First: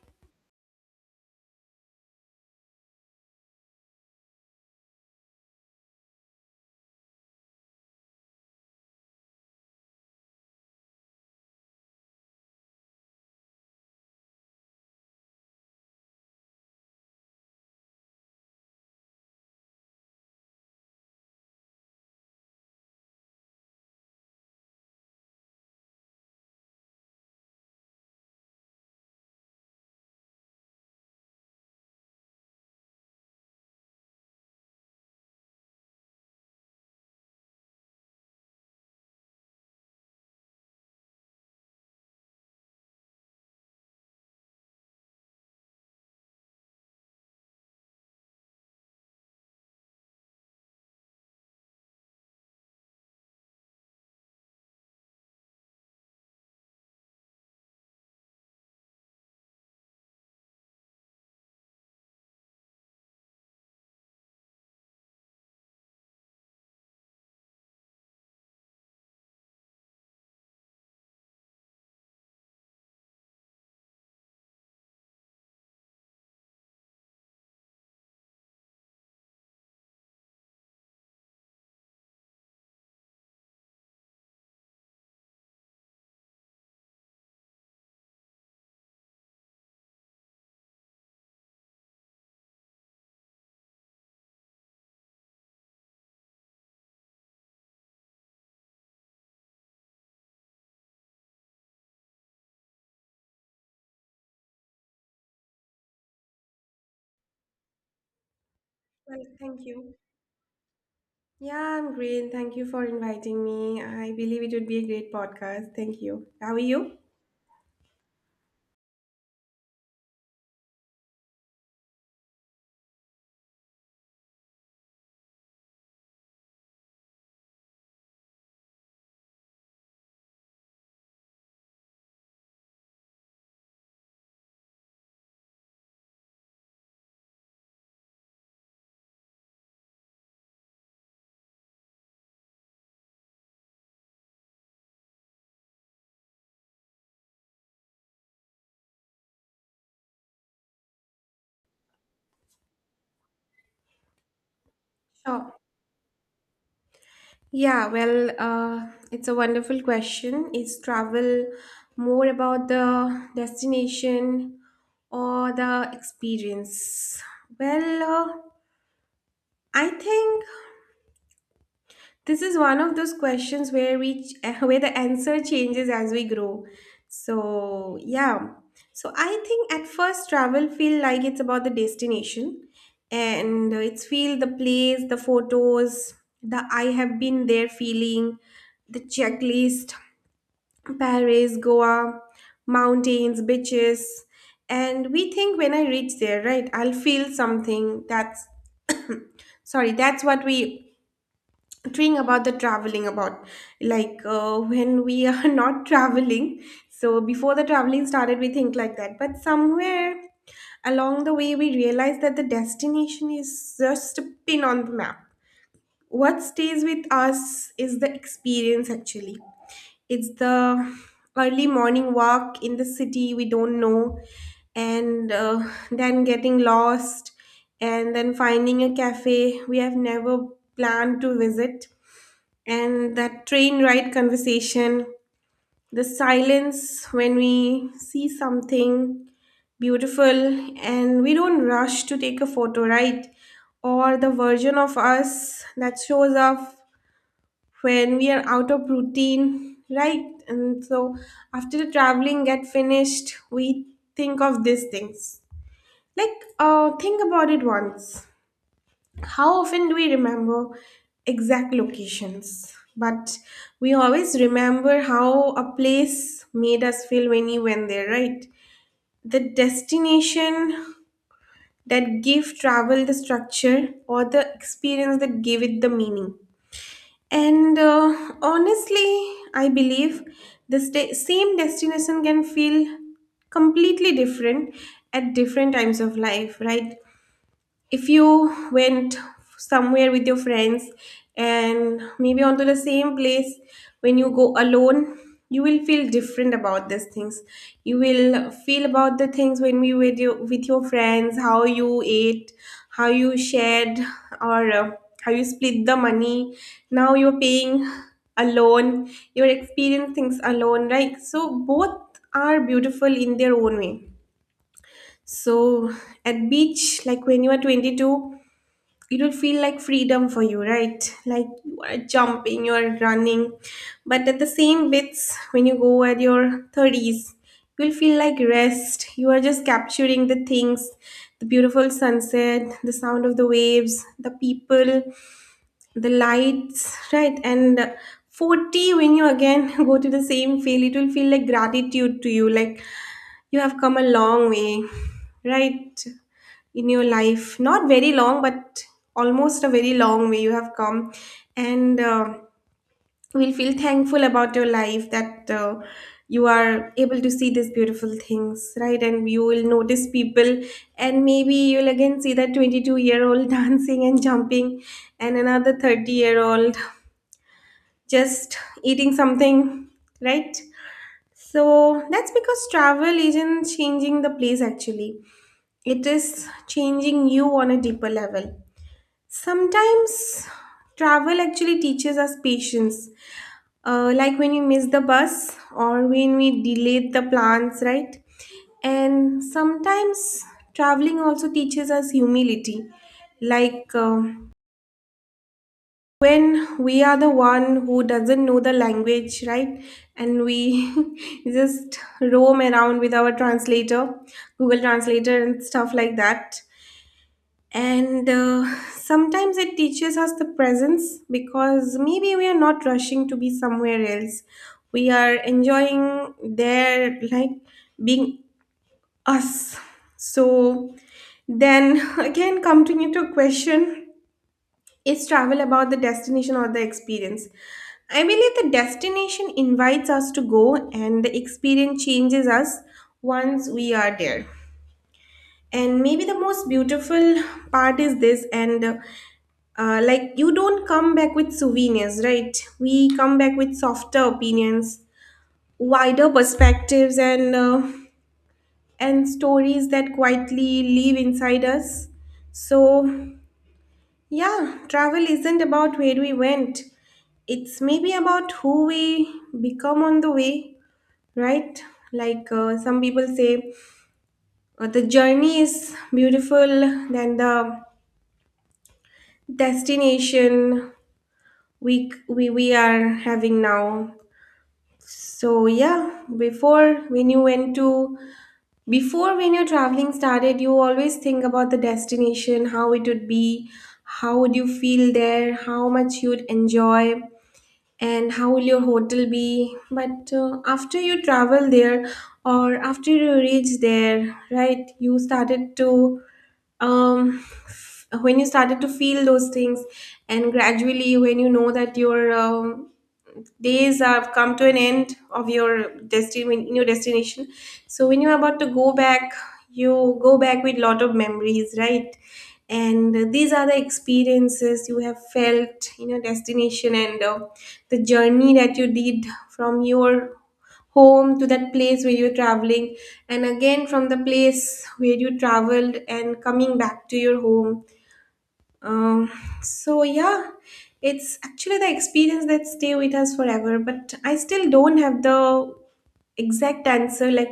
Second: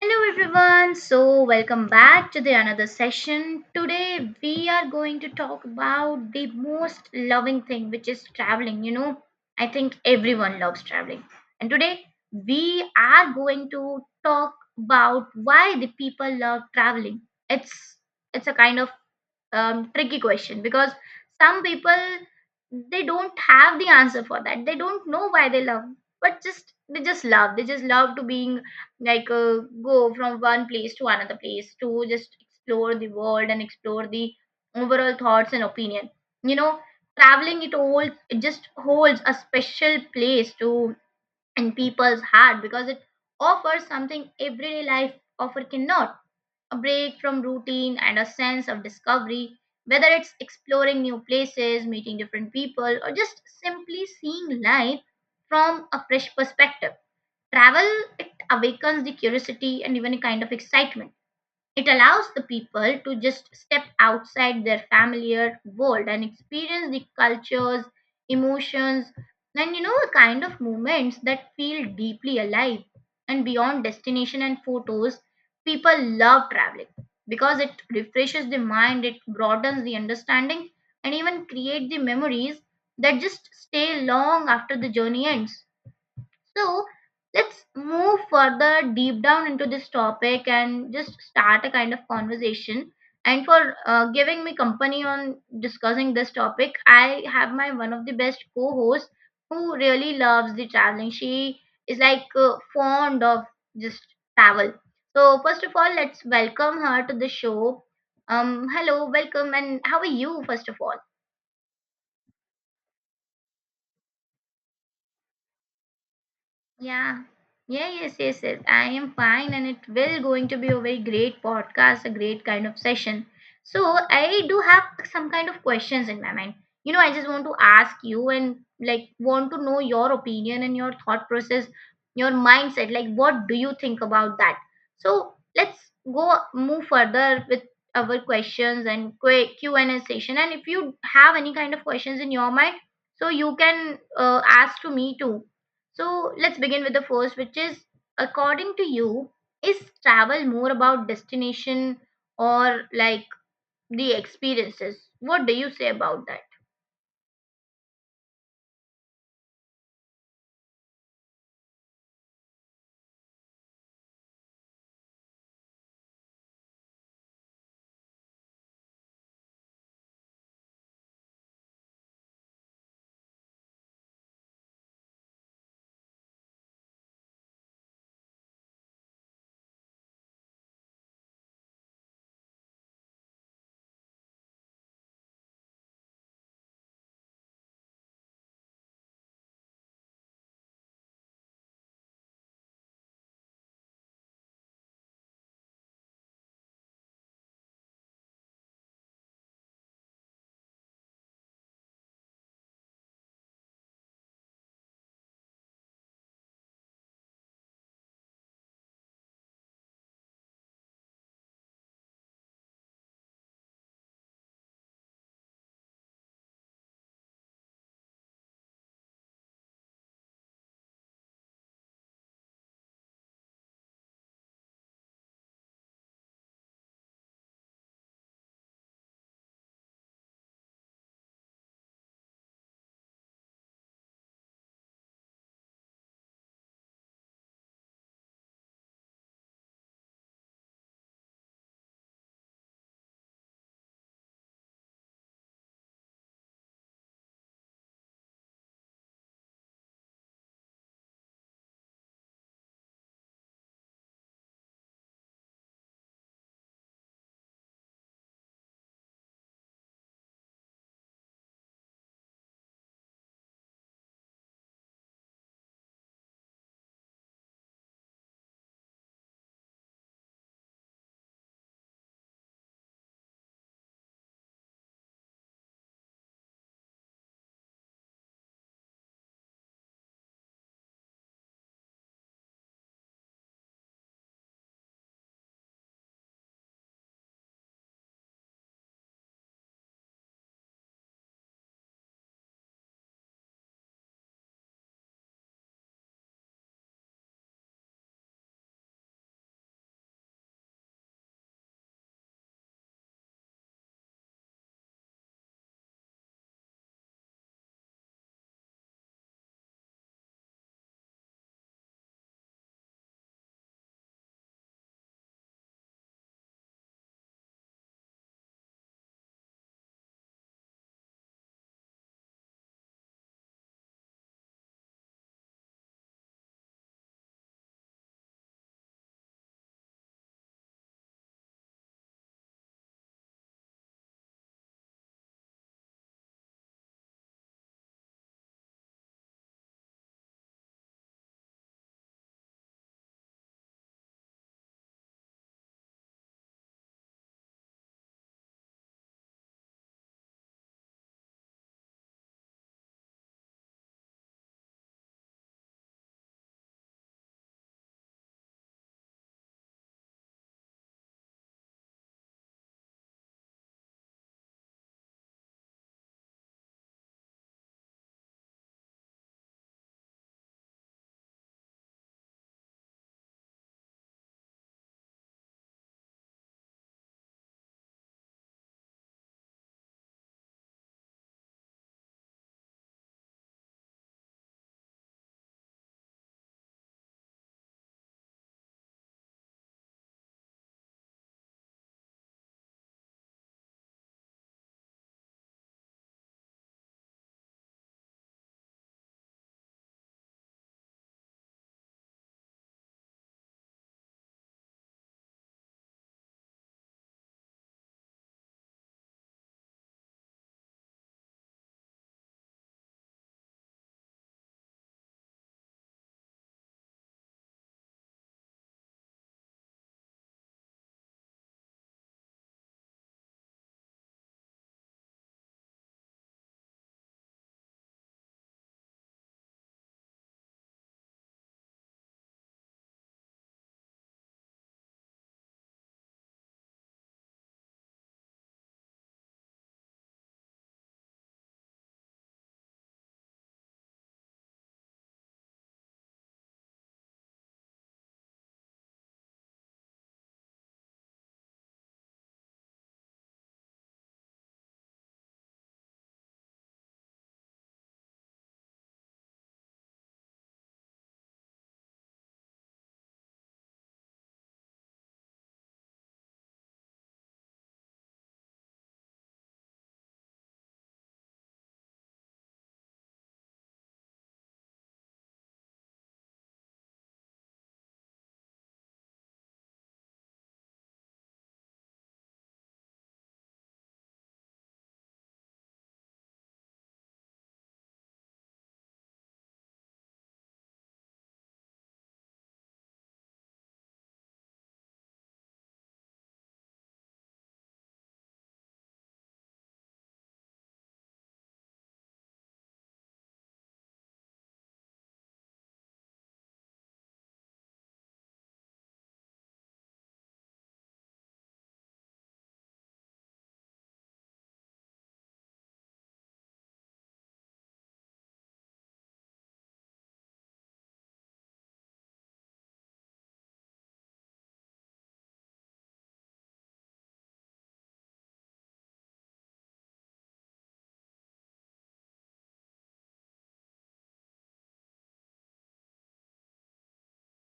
Hello everyone. So welcome back to the another session. Today we are going to talk about the most loving thing, which is traveling. You know, I think everyone loves traveling. And today we are going to talk about why the people love traveling. It's it's a kind of tricky question because some people, they don't have the answer for that, they don't know why they love, but just they just love, they just love to being, like uh, go from one place to another place to just explore the world and explore the overall thoughts and opinion. You know, traveling, it all, it just holds a special place to, in people's heart, because it offers something everyday life offer cannot: a break from routine and a sense of discovery, whether it's exploring new places, meeting different people, or just simply seeing life from a fresh perspective. Travel, it awakens the curiosity and even a kind of excitement. It allows the people to just step outside their familiar world and experience the cultures, emotions, and you know, the kind of moments that feel deeply alive. And beyond destination and photos, people love traveling because it refreshes the mind, it broadens the understanding, and even create the memories that just stay long after the journey ends. So let's move further deep down into this topic and just start a kind of conversation. And for giving me company on discussing this topic, I have my one of the best co-hosts who really loves the traveling. She is fond of just travel. So first of all, let's welcome her to the show. Hello, Well, welcome, thank and you. how are you? First of all. Yeah, I'm great. Thank you for inviting me. I believe it would be a great podcast. Thank you. How are you? Yeah. Yeah, yes, yes, yes. I am fine and it will going to be a very great podcast, a great kind of session. So I do have some kind of questions in my mind. You know, I just want to ask you and like want to know your opinion and your thought process, your mindset. Like what do you think about that? So let's go move further with our questions and Q and A session. And if you have any kind of questions in your mind, so you can ask to me too. So let's begin with the first, which is, according to you, is travel more about destination or like the experiences? What Sure. do you say about that? Yeah, well, it's a wonderful question. Is travel more about the destination or the experience? Well, I think this is one of those questions where where the answer changes as we grow. So, yeah. So I think at first travel feel like it's about the destination, and it's feel the place, the photos, the I have been there feeling, the checklist, Paris, Goa, mountains, beaches. And we think when I reach there, right, I'll feel something that's what we talking about the traveling, about like when we are not traveling. So before the traveling started, we think like that. But somewhere along the way, we realize that the destination is just a pin on the map. What stays with us is the experience, actually. It's the early morning walk in the city we don't know, and then getting lost, and then finding a cafe we have never planned to visit, and that train ride conversation, the silence when we see something beautiful and we don't rush to take a photo, right? Or the version of us that shows up when we are out of routine, right? And so after the traveling get finished, we think of these things. Like, think about it once, how often do we remember exact locations, but we always remember how a place made us feel when we went there, right? The destination that gave travel the structure, or the experience that gave it the meaning. And honestly I believe the same destination can feel completely different at different times of life, right? If you went somewhere with your friends, and maybe onto the same place when you go alone, you will feel different about these things. You will feel about the things when we with you with your friends, how you ate, how you shared, or how you split the money. Now you're paying alone, you're experiencing things alone, right? So both are beautiful in their own way. So at beach, like when you are 22, it will feel like freedom for you, right? Like you are jumping, you are running. But at the same bits when you go at your 30s, you'll feel like rest, you are just capturing the things, the beautiful sunset, the sound of the waves, the people, the lights, right? And 40, when you again go to the same field, it will feel like gratitude to you. Like you have come a long way, right? In your life, not very long, but almost a very long way you have come. And will feel thankful about your life, that you are able to see these beautiful things, right? And you will notice people, and maybe you'll again see that 22-year-old dancing and jumping, and another 30-year-old just eating something, right? So that's because travel isn't changing the place actually, it is changing you on a deeper level. Sometimes travel actually teaches us patience. Like when you miss the bus, or when we delayed the plans, right? And sometimes traveling also teaches us humility. Like when we are the one who doesn't know the language, right? And we just roam around with our translator, Google Translator, and stuff like that. And sometimes it teaches us the presence, because maybe we are not rushing to be somewhere else. We are enjoying their, like, being us. So then again, coming to a question, is travel about the destination or the experience? I believe the destination invites us to go, and the experience changes us once we are there. And maybe the most beautiful part is this, and like you don't come back with souvenirs, right? We come back with softer opinions, wider perspectives, and stories that quietly live inside us. So yeah, travel isn't about where we went. It's maybe about who we become on the way, right? Like some people say, the journey is beautiful than the destination we are having now. So yeah, before when your traveling started, you always think about the destination, how it would be, how would you feel there, how much you would enjoy, and how will your hotel be. But after you travel there, or after you reach there, right, you started to um when you started to feel those things, and gradually when you know that your days have come to an end of your destiny in your destination. So when you're about to go back, you go back with lot of memories, right? And these are the experiences you have felt in your destination, and the journey that you did from your home to that place where you're traveling, and again from the place where you traveled and coming back to your home. um, so yeah, it's actually the experience that stay with us forever, but I still don't have the exact answer, like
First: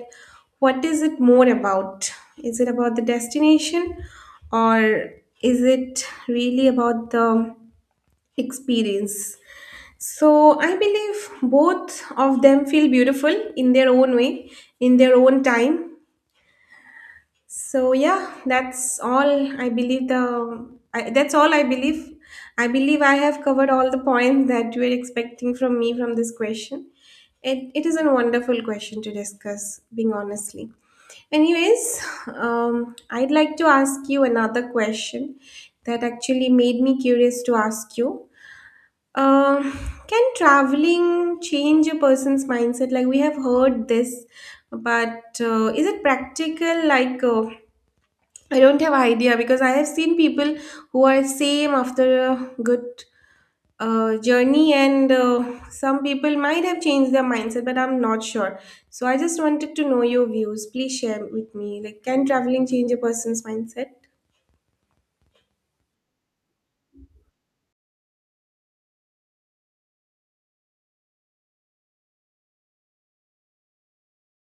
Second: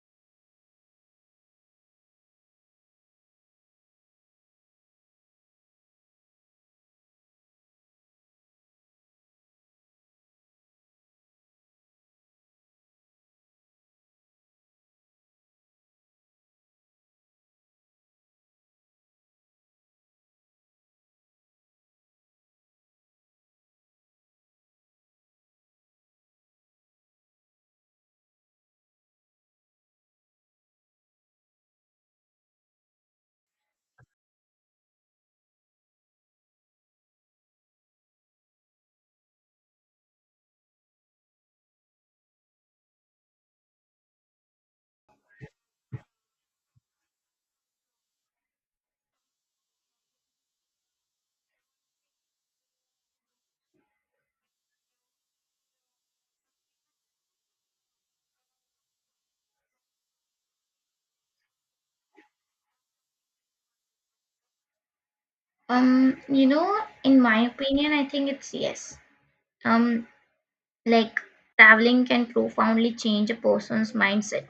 what is it more about? Is it about the destination, or is it really about the experience? So I believe both of them feel beautiful in their own way, in their own time, so yeah, that's all I believe the that's all I believe. I believe I have covered all the points that you were expecting from me from this question. It is a wonderful question to discuss, being honestly. Anyways, I'd like to ask you another question that actually made me curious to ask you. Um, can traveling change a person's mindset? Like we have heard this, but is it practical? Like, I don't have idea, because I have seen people who are same after a good journey, and some people might have changed their mindset, but I'm not sure. So I just wanted to know your views. Please share with me. Like, can traveling change a person's mindset? You know, in my opinion, I think it's yes. Um, like, traveling can profoundly change a person's mindset.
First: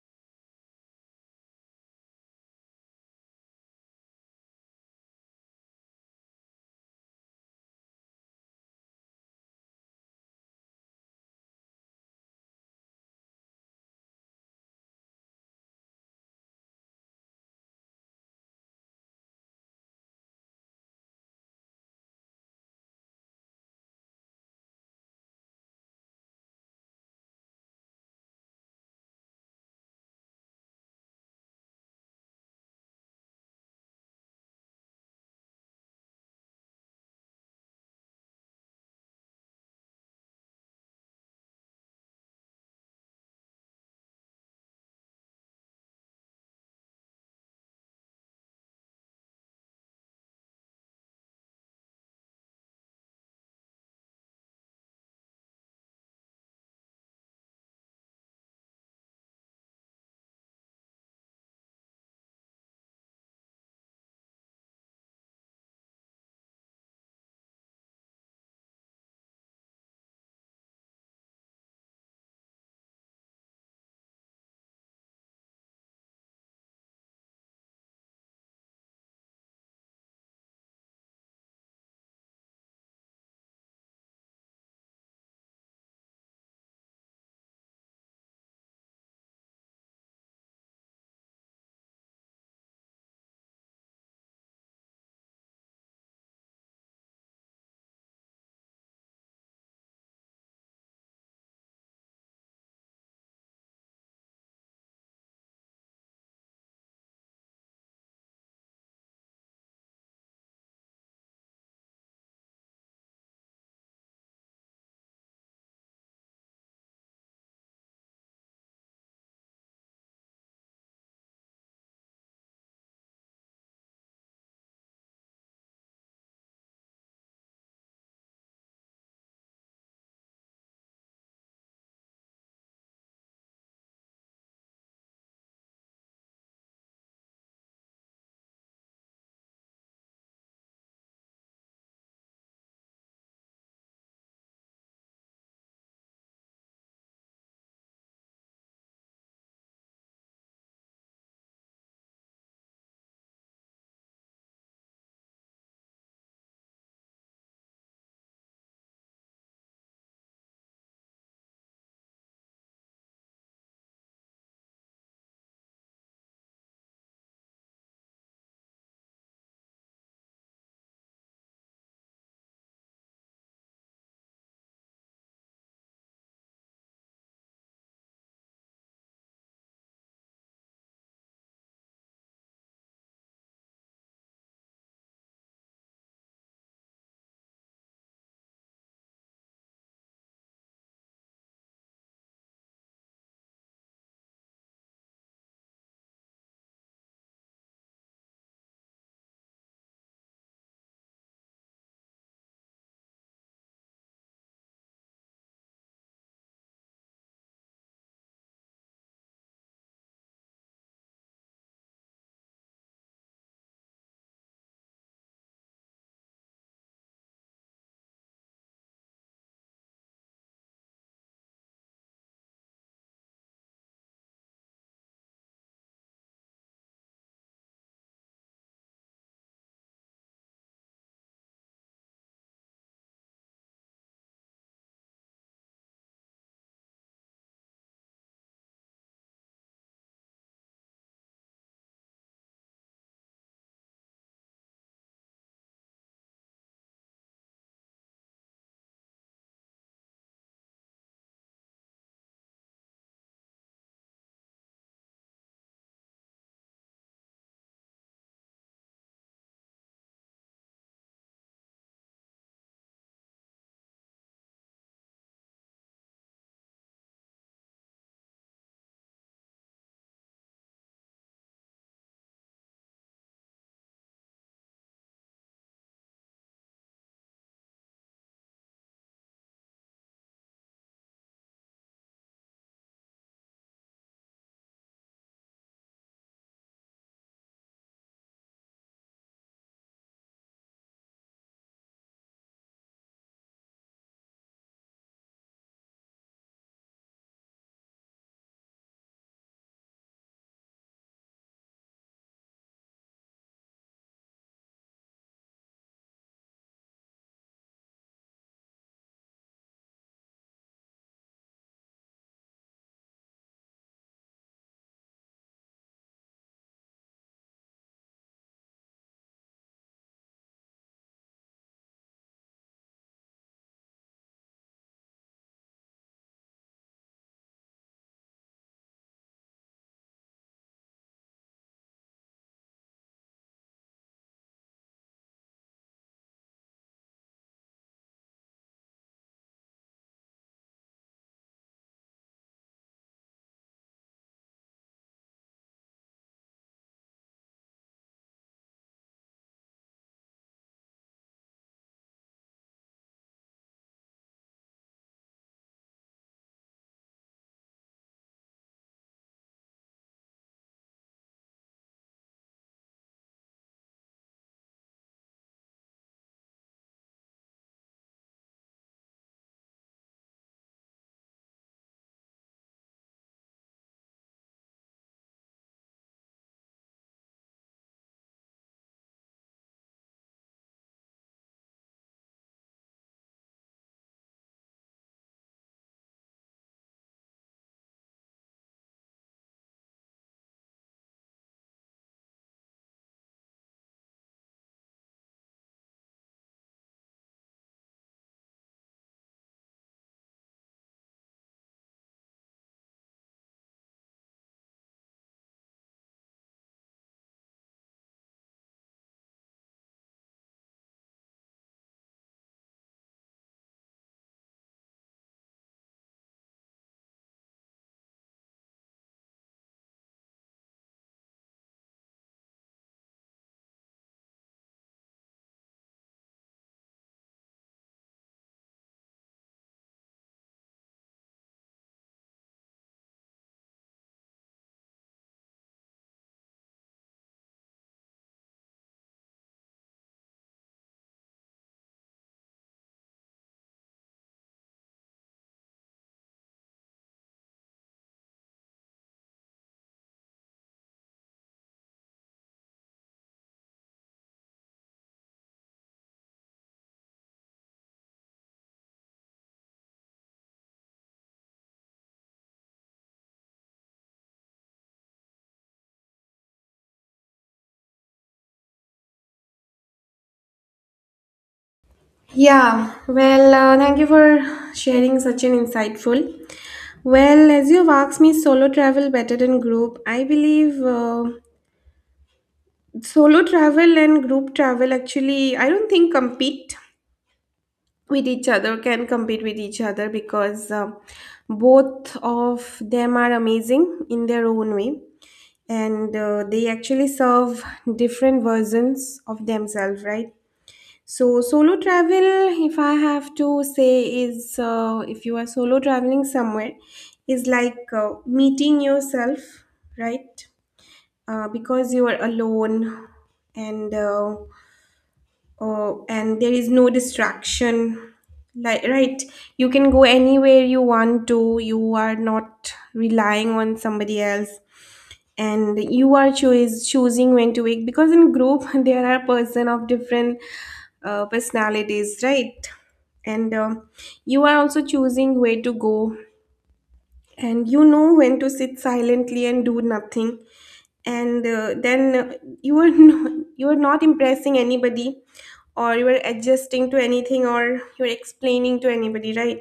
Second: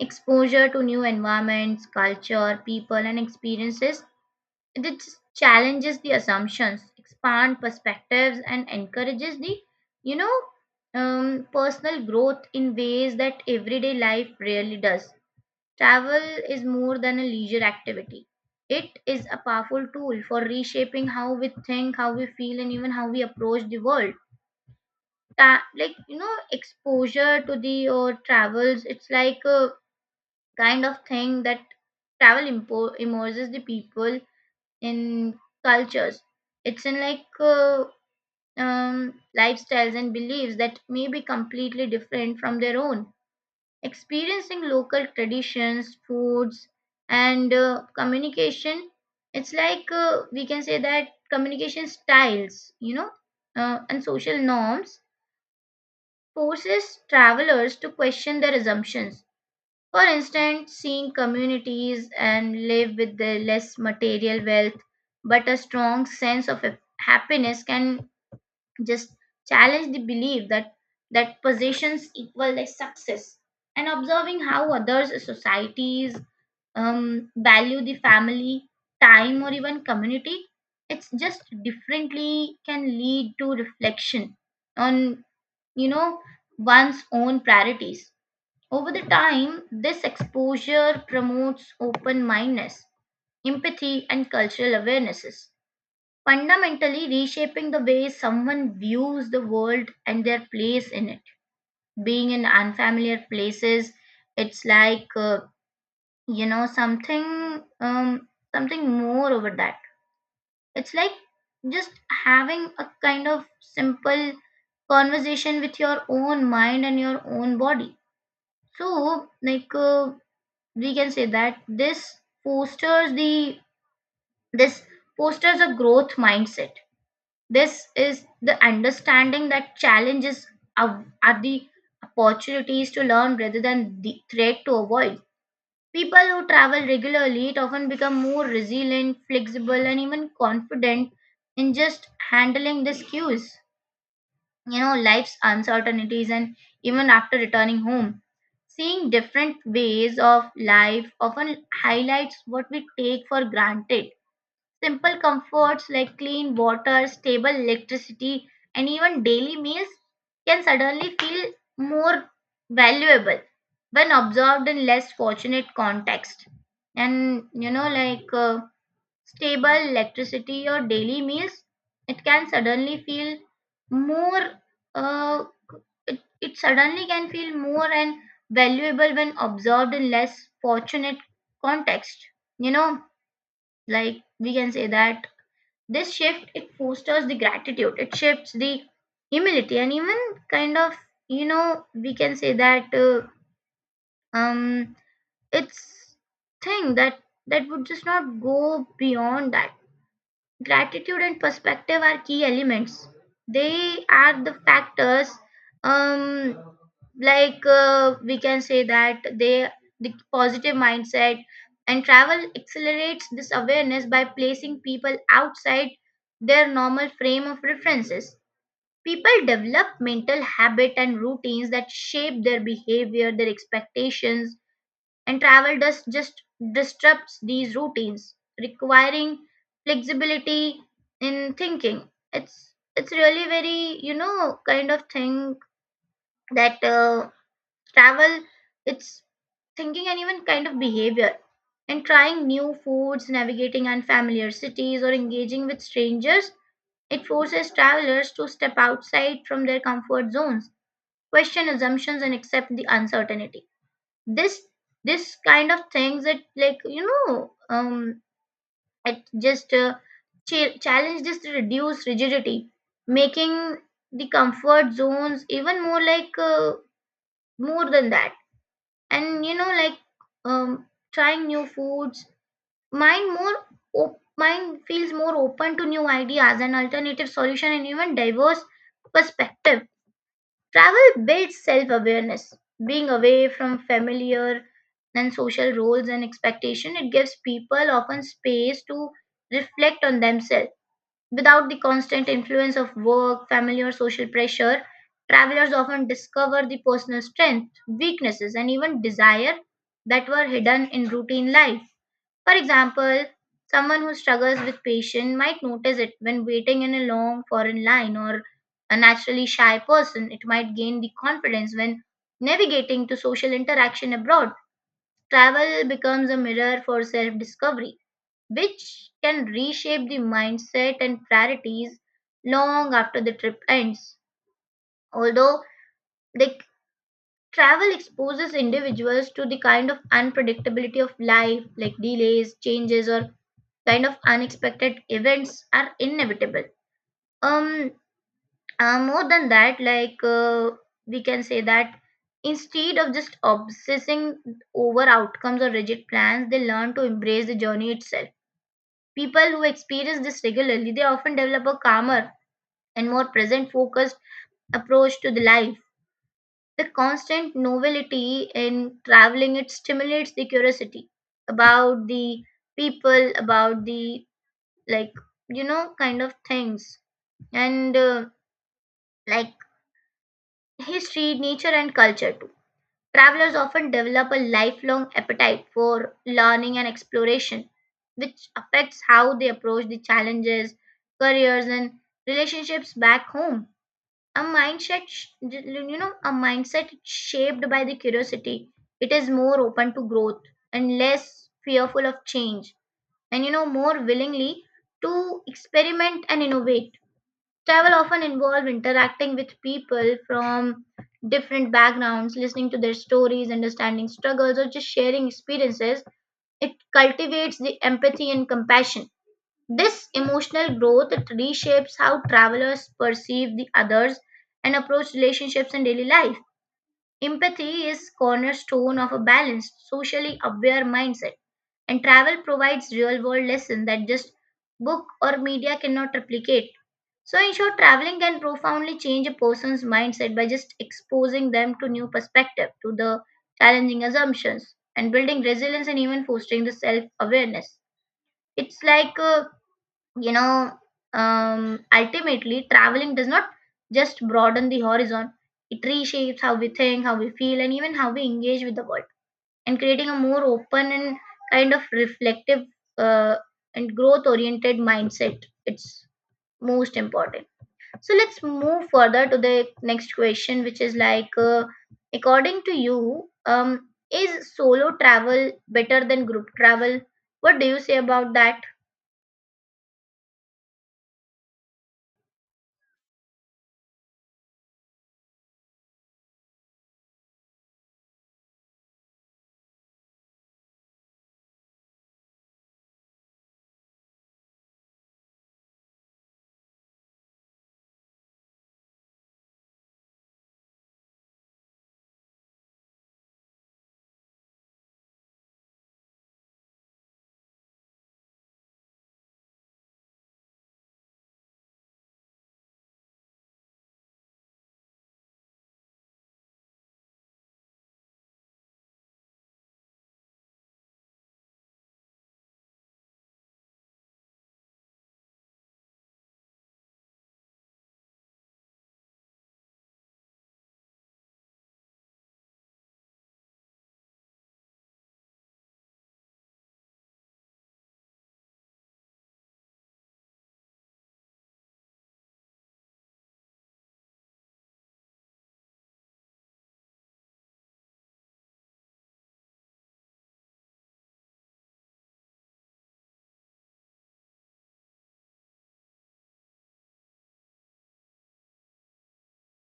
Exposure to new environments, culture, people, and experiences, it just challenges the assumptions, expand perspectives, and encourages the, you know, personal growth in ways that everyday life rarely does. Travel is more than a leisure activity. It is a powerful tool for reshaping how we think, how we feel, and even how we approach the world. Like you know, exposure to the travels. It's like a kind of thing that immerses the people in cultures. It's in lifestyles and beliefs that may be completely different from their own. Experiencing local traditions, foods, and communication, it's we can say that communication styles, you know, and social norms forces travelers to question their assumptions. For instance, seeing communities and live with the less material wealth but a strong sense of happiness can just challenge the belief that possessions equal like success. And observing how others societies value the family time or even community, it's just differently, can lead to reflection on, you know, one's own priorities. Over the time, this exposure promotes open mindedness, empathy, and cultural awarenesses, fundamentally reshaping the way someone views the world and their place in it. Being in unfamiliar places, it's you know something, something more over that. It's like just having a kind of simple conversation with your own mind and your own body. So, like. We can say that fosters the this fosters a growth mindset. This is the understanding that challenges are the opportunities to learn rather than the threat to avoid. People who travel regularly, it often become more resilient, flexible, and even confident in just handling these cues, you know, life's uncertainties. And even after returning home, seeing different ways of life often highlights what we take for granted. Simple comforts like clean water, stable electricity, and even daily meals can suddenly feel more valuable when observed in less fortunate context. And you know, stable electricity or daily meals, it can suddenly feel more, uh, it suddenly can feel more and valuable when observed in less fortunate context. You know, like we can say that this shift, it fosters the gratitude, it shifts the humility and even kind of, you know, we can say that um, it's thing that would just not go beyond that. Gratitude and perspective are key elements. They are the factors, um, we can say that they the positive mindset, and travel accelerates this awareness by placing people outside their normal frame of references. People develop mental habit and routines that shape their behavior, their expectations, and travel does just disrupts these routines, requiring flexibility in thinking. It's really very, you know, kind of thing that travel it's thinking and even kind of behavior. And trying new foods, navigating unfamiliar cities, or engaging with strangers, it forces travelers to step outside from their comfort zones, question assumptions, and accept the uncertainty. This this kind of things, it, like you know, it just challenge this to reduce rigidity, making the comfort zones even more more than that. And you know, um trying new foods, mind more mind feels more open to new ideas and alternative solution and even diverse perspective. Travel builds self awareness. Being away from familiar and social roles and expectation, it gives people often space to reflect on themselves. Without the constant influence of work, family, or social pressure, travelers often discover the personal strengths, weaknesses, and even desire that were hidden in routine life. For example, someone who struggles with patience might notice it when waiting in a long foreign line, or a naturally shy person, it might gain the confidence when navigating to social interaction abroad. Travel becomes a mirror for self-discovery, which can reshape the mindset and priorities long after the trip ends. Although the travel exposes individuals to the kind of unpredictability of life, like delays, changes, or kind of unexpected events are inevitable. um More than that, we can say that instead of just obsessing over outcomes or rigid plans, they learn to embrace the journey itself. People who experience this regularly, they often develop a calmer and more present focused approach to the life. The constant novelty in traveling, it stimulates the curiosity about the people, about the, like you know, kind of things, and like history, nature, and culture too. Travelers often develop a lifelong appetite for learning and exploration, which affects how they approach the challenges, careers, and relationships back home. You know, a mindset shaped by the curiosity, it is more open to growth and less fearful of change, and you know, more willingly to experiment and innovate. Travel often involves interacting with people from different backgrounds, listening to their stories, understanding struggles, or just sharing experiences. It cultivates the empathy and compassion. This emotional growth, it reshapes how travelers perceive the others and approach relationships and daily life. Empathy is cornerstone of a balanced, socially aware mindset, and travel provides real-world lessons that just book or media cannot replicate. So, in short, traveling can profoundly change a person's mindset by just exposing them to new perspective, to the challenging assumptions, and building resilience and even fostering the self awareness. It's like, you know, ultimately, traveling does not just broaden the horizon, it reshapes how we think, how we feel, and even how we engage with the world, and creating a more open and kind of reflective uh, and growth oriented mindset. It's most important. So let's move further to the next question, which is like, according to you, is solo travel better than group travel? What do you say about that? Yeah, well, thank you for sharing such an insightful. Well, as you've asked me, solo travel better than group. I believe solo travel and group travel actually, I don't think compete with each other can compete with each other, because both of them are amazing in their own way, and they actually serve different versions of themselves, right? So solo travel, if I have to say, is if you are solo traveling somewhere, is like meeting yourself, right? Uh, because you are alone, and oh, and there is no distraction. Like, right, you can go anywhere you want to. You are not relying on somebody else, and you are choose choosing when to wake, because in group there are person of different personalities, right? And you are also choosing where to go, and you know, when to sit silently and do nothing, and then you are not, you are not impressing anybody, or you are adjusting to anything, or you're explaining to anybody, right?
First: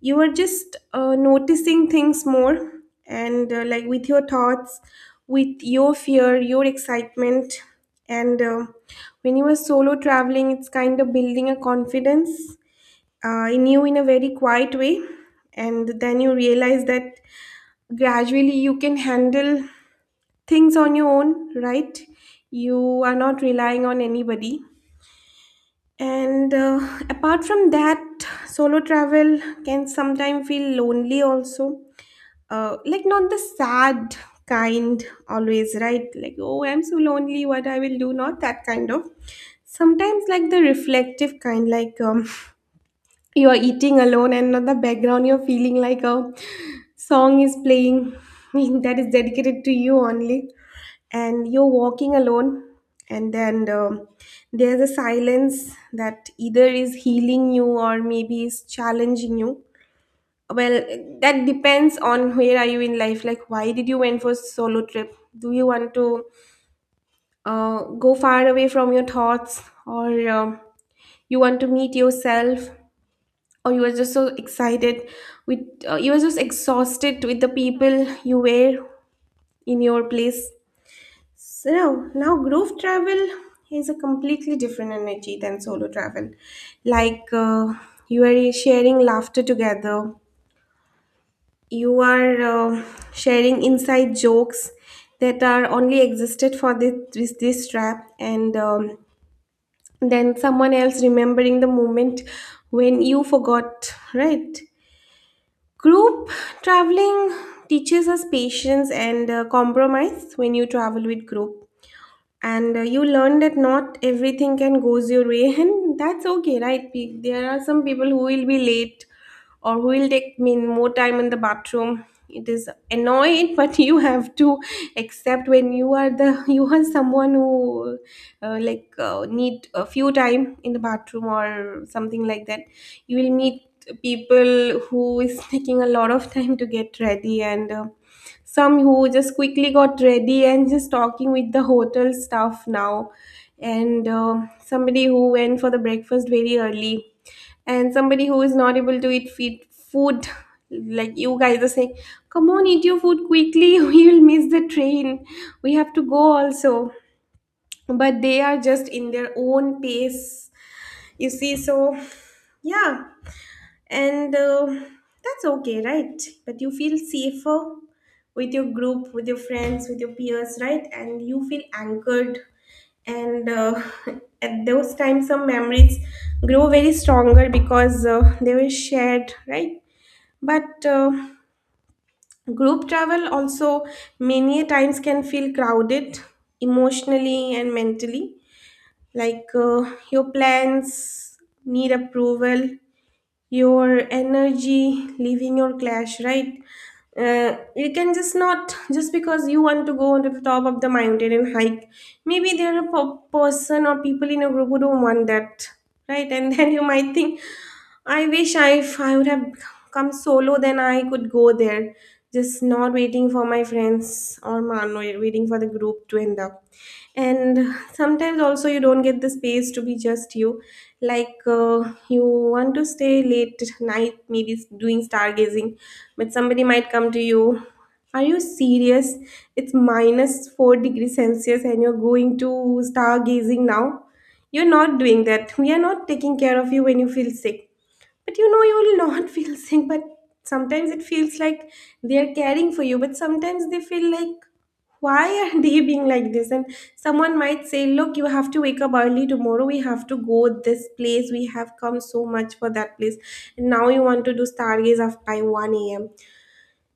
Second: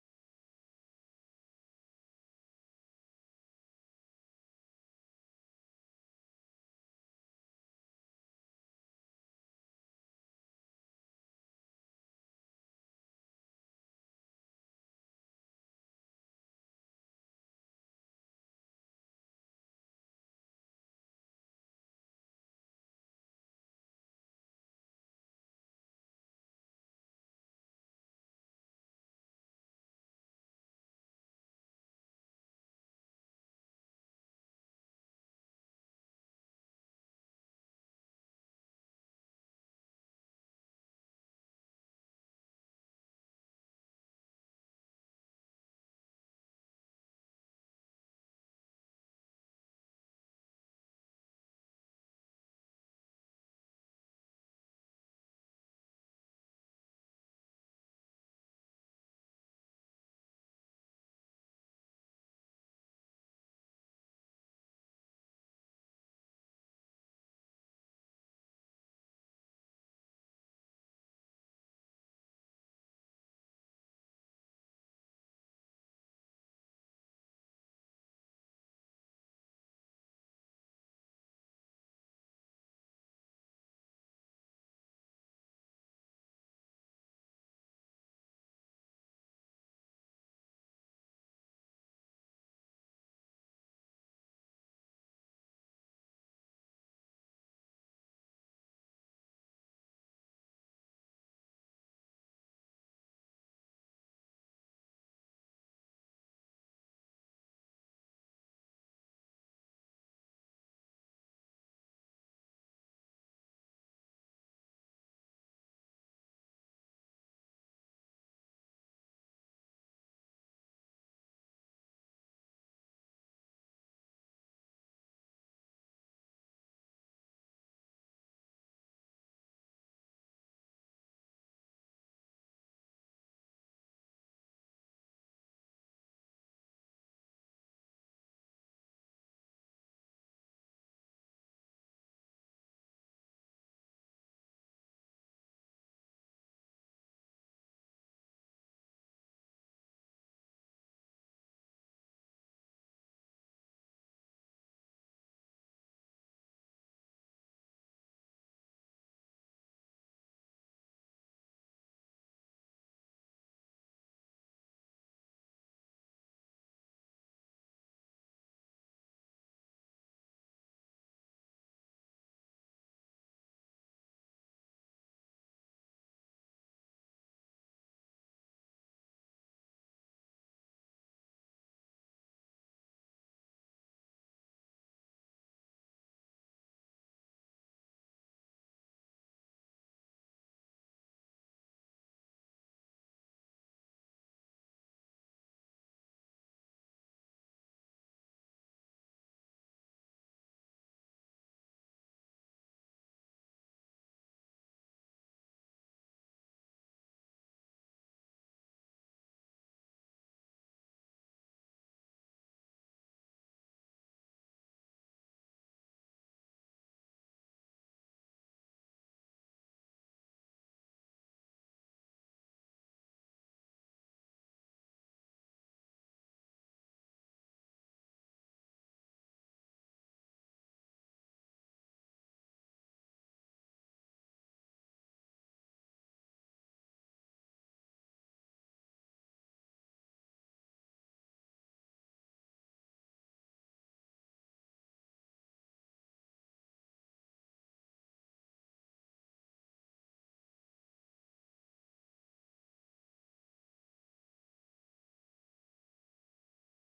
You are just noticing things more, and like with your thoughts, with your fear, your excitement, and when you are solo traveling, it's kind of building a confidence in you in a very quiet way. And then you realize that gradually you can handle things on your own, right? You are not relying on anybody. And apart from that, solo travel can sometimes feel lonely also. Like, not the sad kind always, right? Like, oh, I'm so lonely, what I will do, not that kind of. Sometimes, like the reflective kind, like, you're eating alone and on the background you're feeling like a song is playing that is dedicated to you only, and you're walking alone, and then there's a silence that either is healing you or maybe is challenging you. Well, that depends on where are you in life, like why did you went for solo trip. Do you want to go far away from your thoughts, or you want to meet yourself, or you were just so excited with you were just exhausted with the people you were in your place. So now group travel is a completely different energy than solo travel. Like, you are sharing laughter together, you are sharing inside jokes that are only existed for this trap, and then someone else remembering the moment when you forgot, right? Group traveling teaches us patience and compromise when you travel with group, and you learn that not everything can goes your way, and that's okay, right? There are some people who will be late or who will take mean more time in the bathroom. It is annoying, but you have to accept when you are the you are someone who need a few time in the bathroom or something like that. You will meet people who is taking a lot of time to get ready, and some who just quickly got ready and just talking with the hotel staff now, and somebody who went for the breakfast very early, and somebody who is not able to food, like you guys are saying, come on, eat your food quickly, we will miss the train, we have to go also, but they are just in their own pace, you see. So yeah, and that's okay, right? But you feel safer with your group, with your friends, with your peers, right? And you feel anchored, and at those times some memories grow very stronger because they were shared, right? But group travel also many a times can feel crowded emotionally and mentally. Like, your plans need approval, your energy leaving your clash, right? You can just not, just because you want to go onto the top of the mountain and hike, maybe there are a person or people in your group who don't want that, right? And then you might think, I wish I if I would have come solo, then I could go there, just not waiting for my friends or man waiting for the group to end up. And sometimes also you don't get the space to be just you. Like, you want to stay late at night maybe doing stargazing, but somebody might come to you, are you serious, it's minus 4 degrees celsius and you're going to stargazing now, you're not doing that, we are not taking care of you when you feel sick. But you know, you will not feel sick, but sometimes it feels like they are caring for you, but sometimes they feel like, why are they being like this? And someone might say, look, you have to wake up early tomorrow. We have to go this place. We have come so much for that place. And now you want to do by 1 a.m.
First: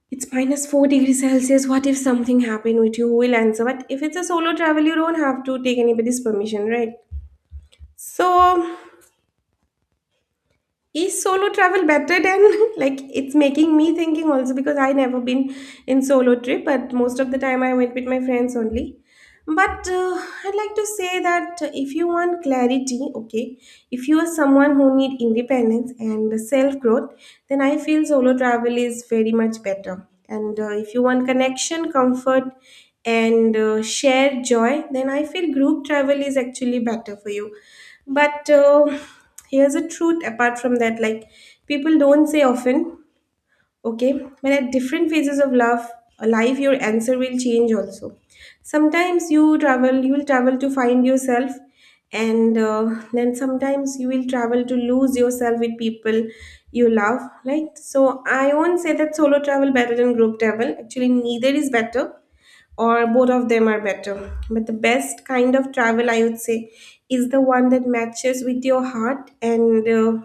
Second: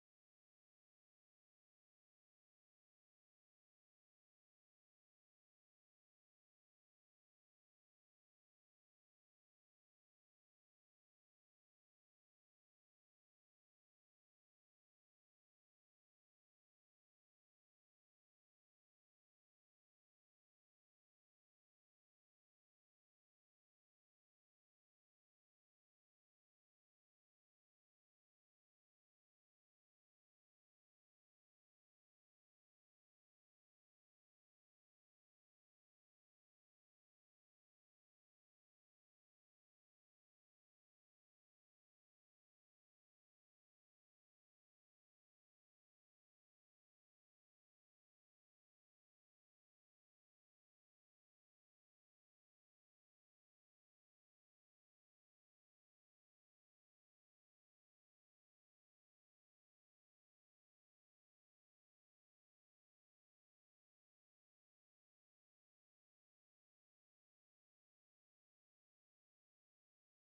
It's minus 4 degrees Celsius. What if something happened with you? Who will answer? But if it's a solo travel, you don't have to take anybody's permission, right? So, is solo travel better than like, it's making me thinking also because I never been in solo trip, but most of the time I went with my friends only. But I'd like to say that if you want clarity, okay, if you are someone who need independence and self growth, then I feel solo travel is very much better. And if you want connection, comfort and shared joy, then I feel group travel is actually better for you. But here's a truth apart from that, like people don't say often, okay, when at different phases of love life your answer will change also. Sometimes you travel, you will travel to find yourself, and then sometimes you will travel to lose yourself with people you love, right? So I won't say that solo travel better than group travel. Actually, neither is better, or both of them are better. But the best kind of travel, I would say, is the one that matches with your heart, and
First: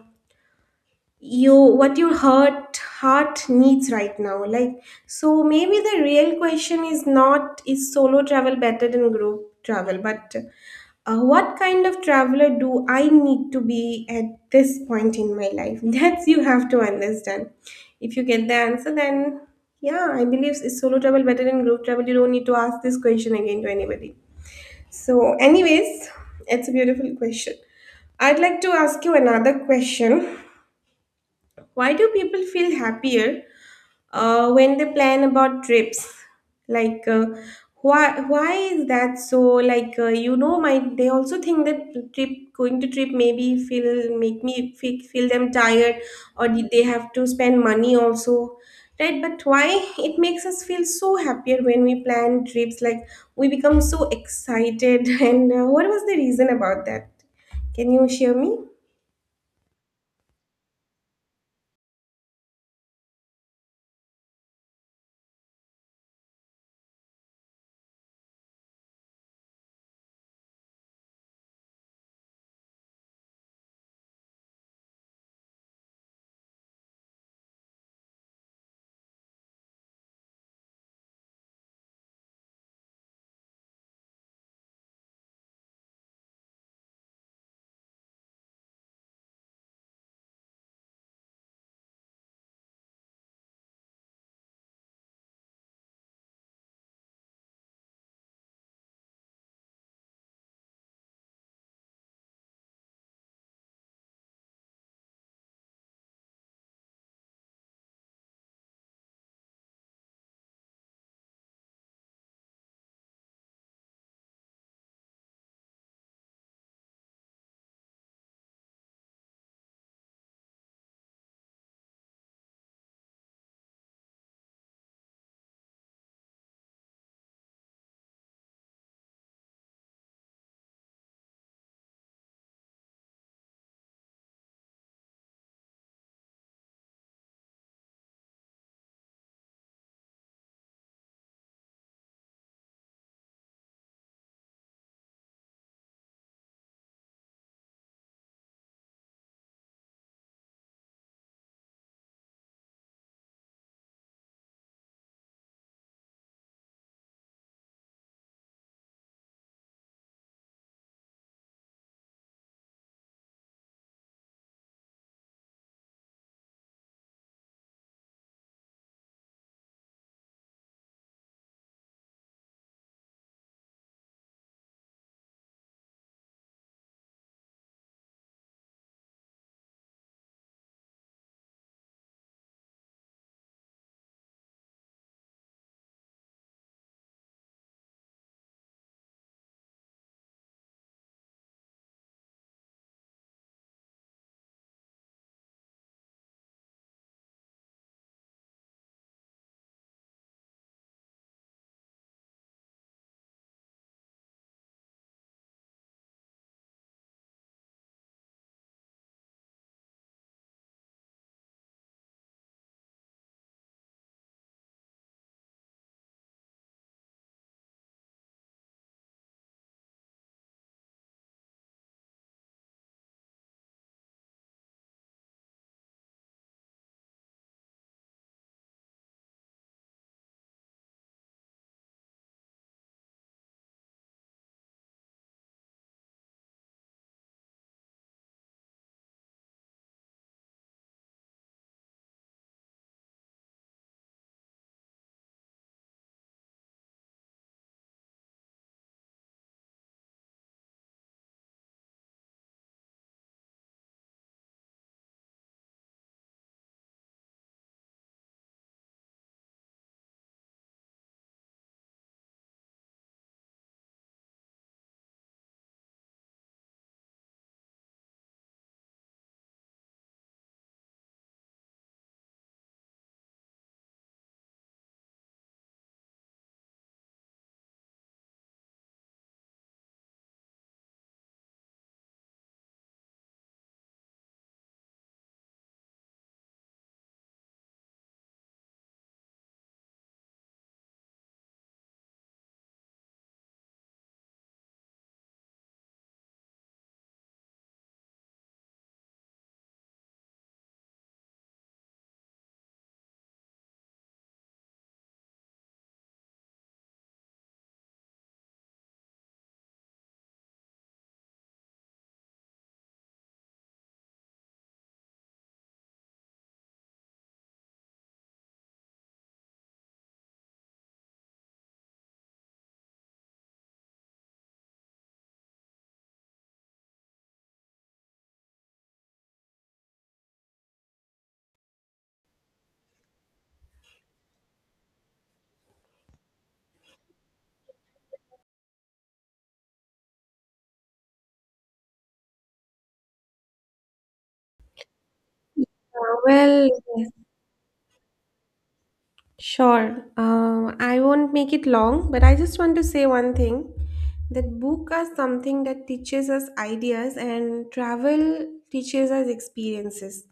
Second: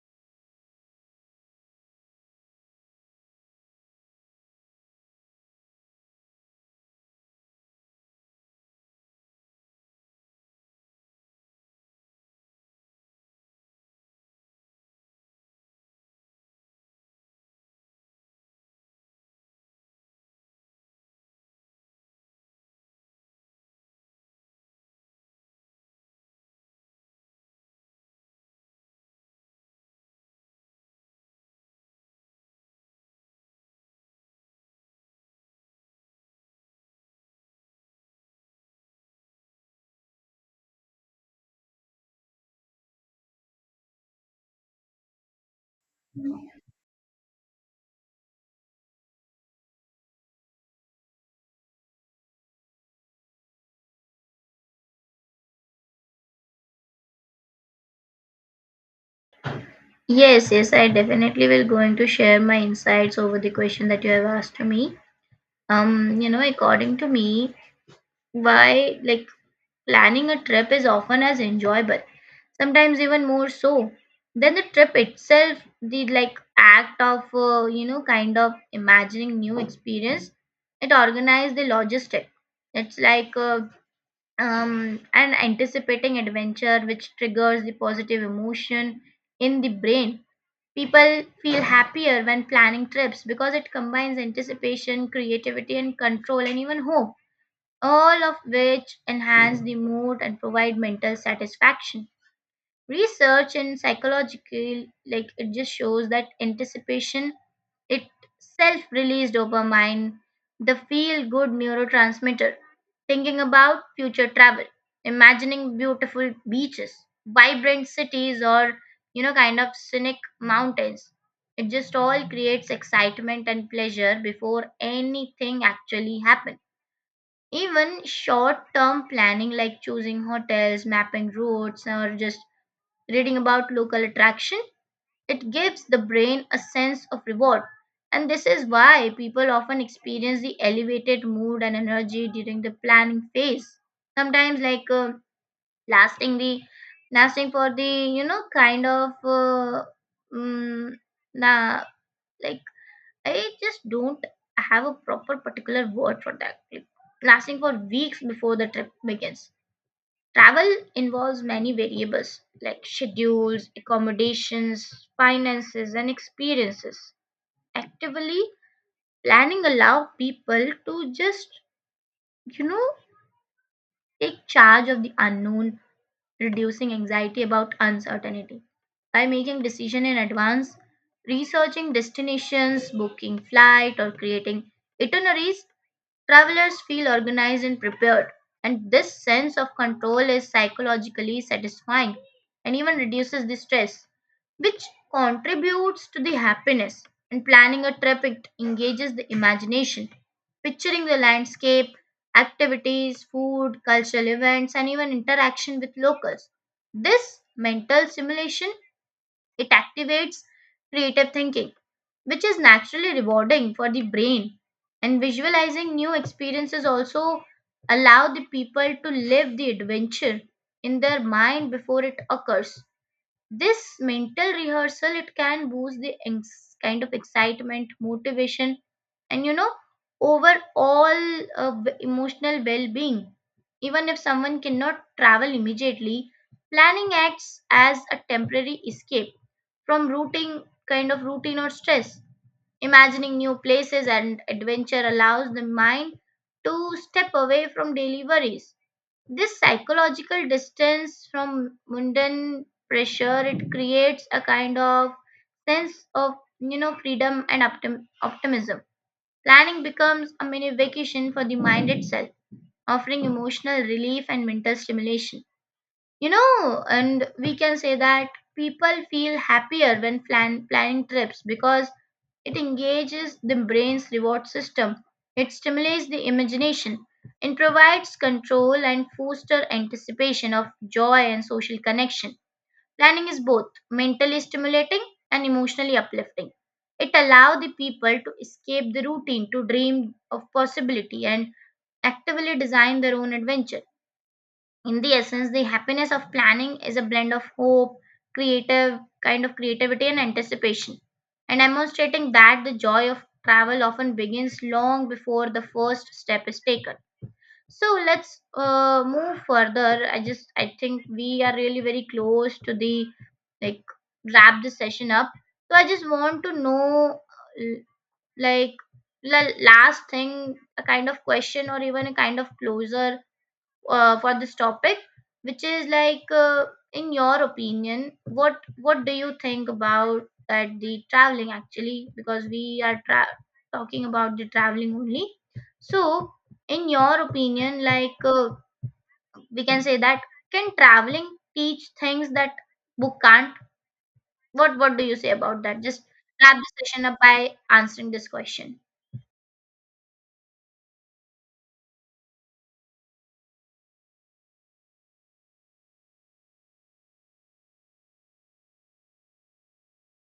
you what your heart needs right now, like. So maybe the real question is not is solo travel better than group travel, but what kind of traveler do I need to be at this point in my life. That's you have to understand. If you get the answer, then yeah, I believe is solo travel better than group travel, you don't need to ask this question again to anybody. So anyways, it's a beautiful question. I'd like to ask you another question. Why do people feel happier when they plan about trips? Like, why is that so? Like, you know, my they also think that trip going to trip maybe feel make me feel them tired, or did they have to spend money also, right? But why it makes us feel so happier when we plan trips? Like, we become so excited. And what was the reason about that? Can you share me? Yes, yes, I definitely will going to share my insights over the question that you have asked me. According to me, why like planning a trip is often as enjoyable, sometimes even more so than the trip itself. The act of imagining new experience, it organized the logistic. It's like an anticipating adventure which triggers the positive emotion in the brain. People feel happier when planning trips because it combines anticipation, creativity, and control, and even hope, all of which enhance the mood and provide mental satisfaction. Research in psychological, it just shows that anticipation itself released dopamine, the feel good neurotransmitter. Thinking about future travel, imagining beautiful beaches, vibrant cities, or scenic mountains, it just all creates excitement and pleasure before anything actually happens. Even short term planning like choosing hotels, mapping routes, or just reading about local attraction, it gives the brain a sense of reward. And this is why people often experience the elevated mood and energy during the planning phase. Sometimes like lasting the lasting for the, mm, nah, like I just don't have a proper particular word for that. Like, lasting for weeks before the trip begins. Travel involves many variables like schedules, accommodations, finances, and experiences. Actively planning allows people to just, you know, take charge of the unknown, reducing anxiety about uncertainty. By making decision in advance, researching destinations, booking flight, or creating itineraries, travelers feel organized and prepared, and this sense of control is psychologically satisfying and even reduces the stress, which contributes to the happiness. In planning a trip, it engages the imagination, picturing the landscape, activities, food, cultural events, and even interaction with locals. This mental simulation, it activates creative thinking, which is naturally rewarding for the brain. And visualizing new experiences also allow the people to live the adventure in their mind before it occurs. This mental rehearsal, it can boost the kind of excitement, motivation, and overall emotional well-being. Even if someone cannot travel immediately, planning acts as a temporary escape from routine kind of routine or stress. Imagining new places and adventure allows the mind to step away from daily worries. This psychological distance from mundane pressure, it creates a kind of sense of freedom and optimism. Planning becomes a mini vacation for the mind itself, offering emotional relief and mental stimulation. You know, and we can say that people feel happier when planning trips because it engages the brain's reward system. It stimulates the imagination and provides control and fosters anticipation of joy and social connection. Planning is both mentally stimulating and emotionally uplifting. It allows the people to escape the routine, to dream of possibility, and actively design their own adventure. In the essence, the happiness of planning is a blend of hope, creative kind of creativity, and anticipation, and demonstrating that the joy of travel often begins long before the first step is taken. So let's move further. I think we are really very close to the, like wrap this session up. So I just want to know, l- like the last thing, a kind of question or even a kind of closer for this topic, which is like, in your opinion, what do you think about that, the traveling actually? Because we are talking about the traveling only. So, in your opinion, we can say that, can traveling teach things that book can't? What do you say about that? Just Uh, wrap well, the session up by answering this question. Sure. I won't make it long, but I just want to say one thing, that book are something that teaches us ideas and travel teaches us experiences.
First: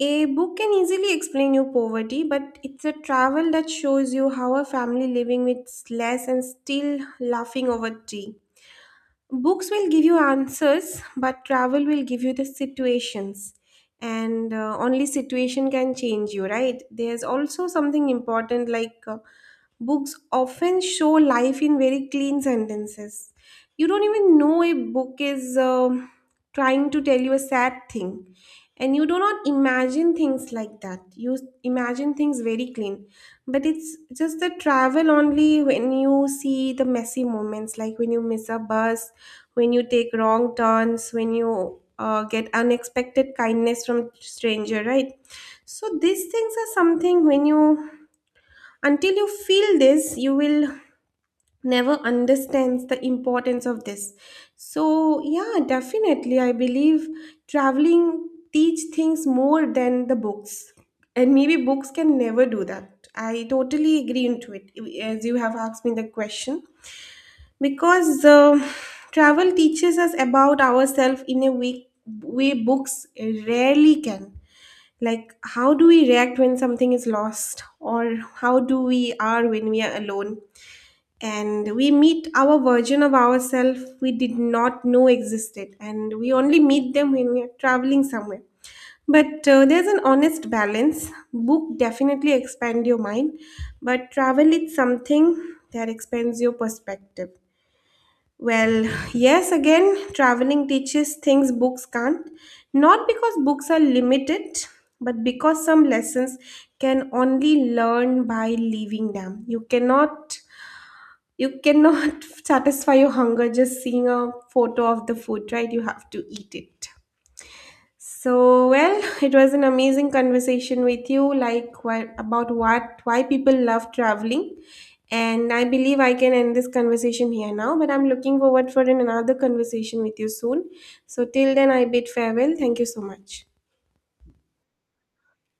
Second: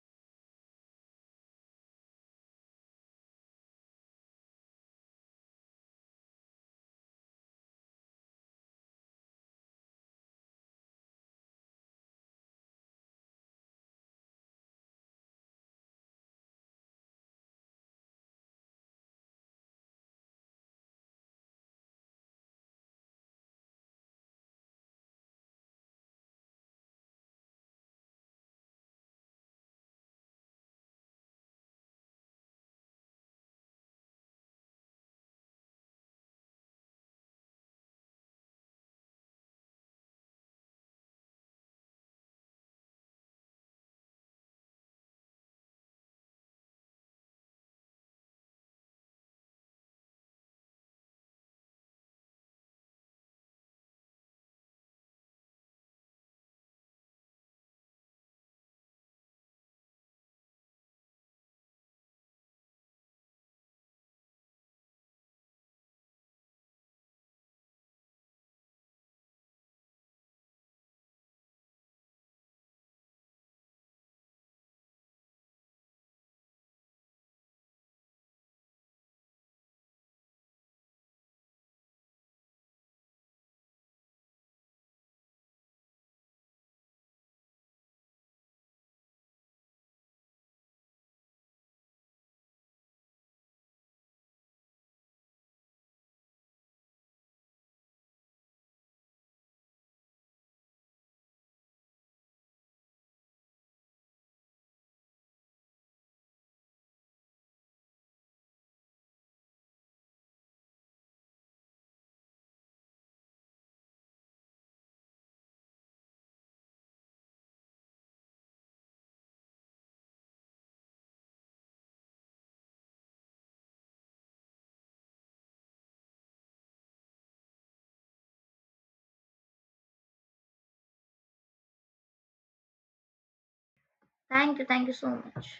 A book can easily explain you poverty, but it's a travel that shows you how a family living with less and still laughing over tea. Books will give you answers, but travel will give you the situations. And only situation can change you, right? There's also something important, like books often show life in very clean sentences. You don't even know a book is trying to tell you a sad thing and you do not imagine things like that, you imagine things very clean. But it's just the travel only, when you see the messy moments, like when you miss a bus, when you take wrong turns, when you get unexpected kindness from stranger, right? So these things are something when you, until you feel this, you will never understands the importance of this. So yeah, definitely I believe traveling teach things more than the books, and maybe books can never do that. I totally agree into it. As you have asked me the question, because travel teaches us about ourselves in a way books rarely can, like how do we react when something is lost, or how do we are when we are alone, and we meet our version of ourselves we did not know existed, and we only meet them when we are traveling somewhere. But there's an honest balance, book definitely expand your mind, but travel is something that expands your perspective. Well, yes, again, traveling teaches things books can't, not because books are limited, but because some lessons can only learn by leaving them. You cannot satisfy your hunger just seeing a photo of the food, right? You have to eat it. So, well, it was an amazing conversation with you, like what, about what why people love traveling. And I believe I can end this conversation here now, but I'm looking forward for another conversation with you soon. So till then, I bid farewell. Thank you so much. Thank you so much.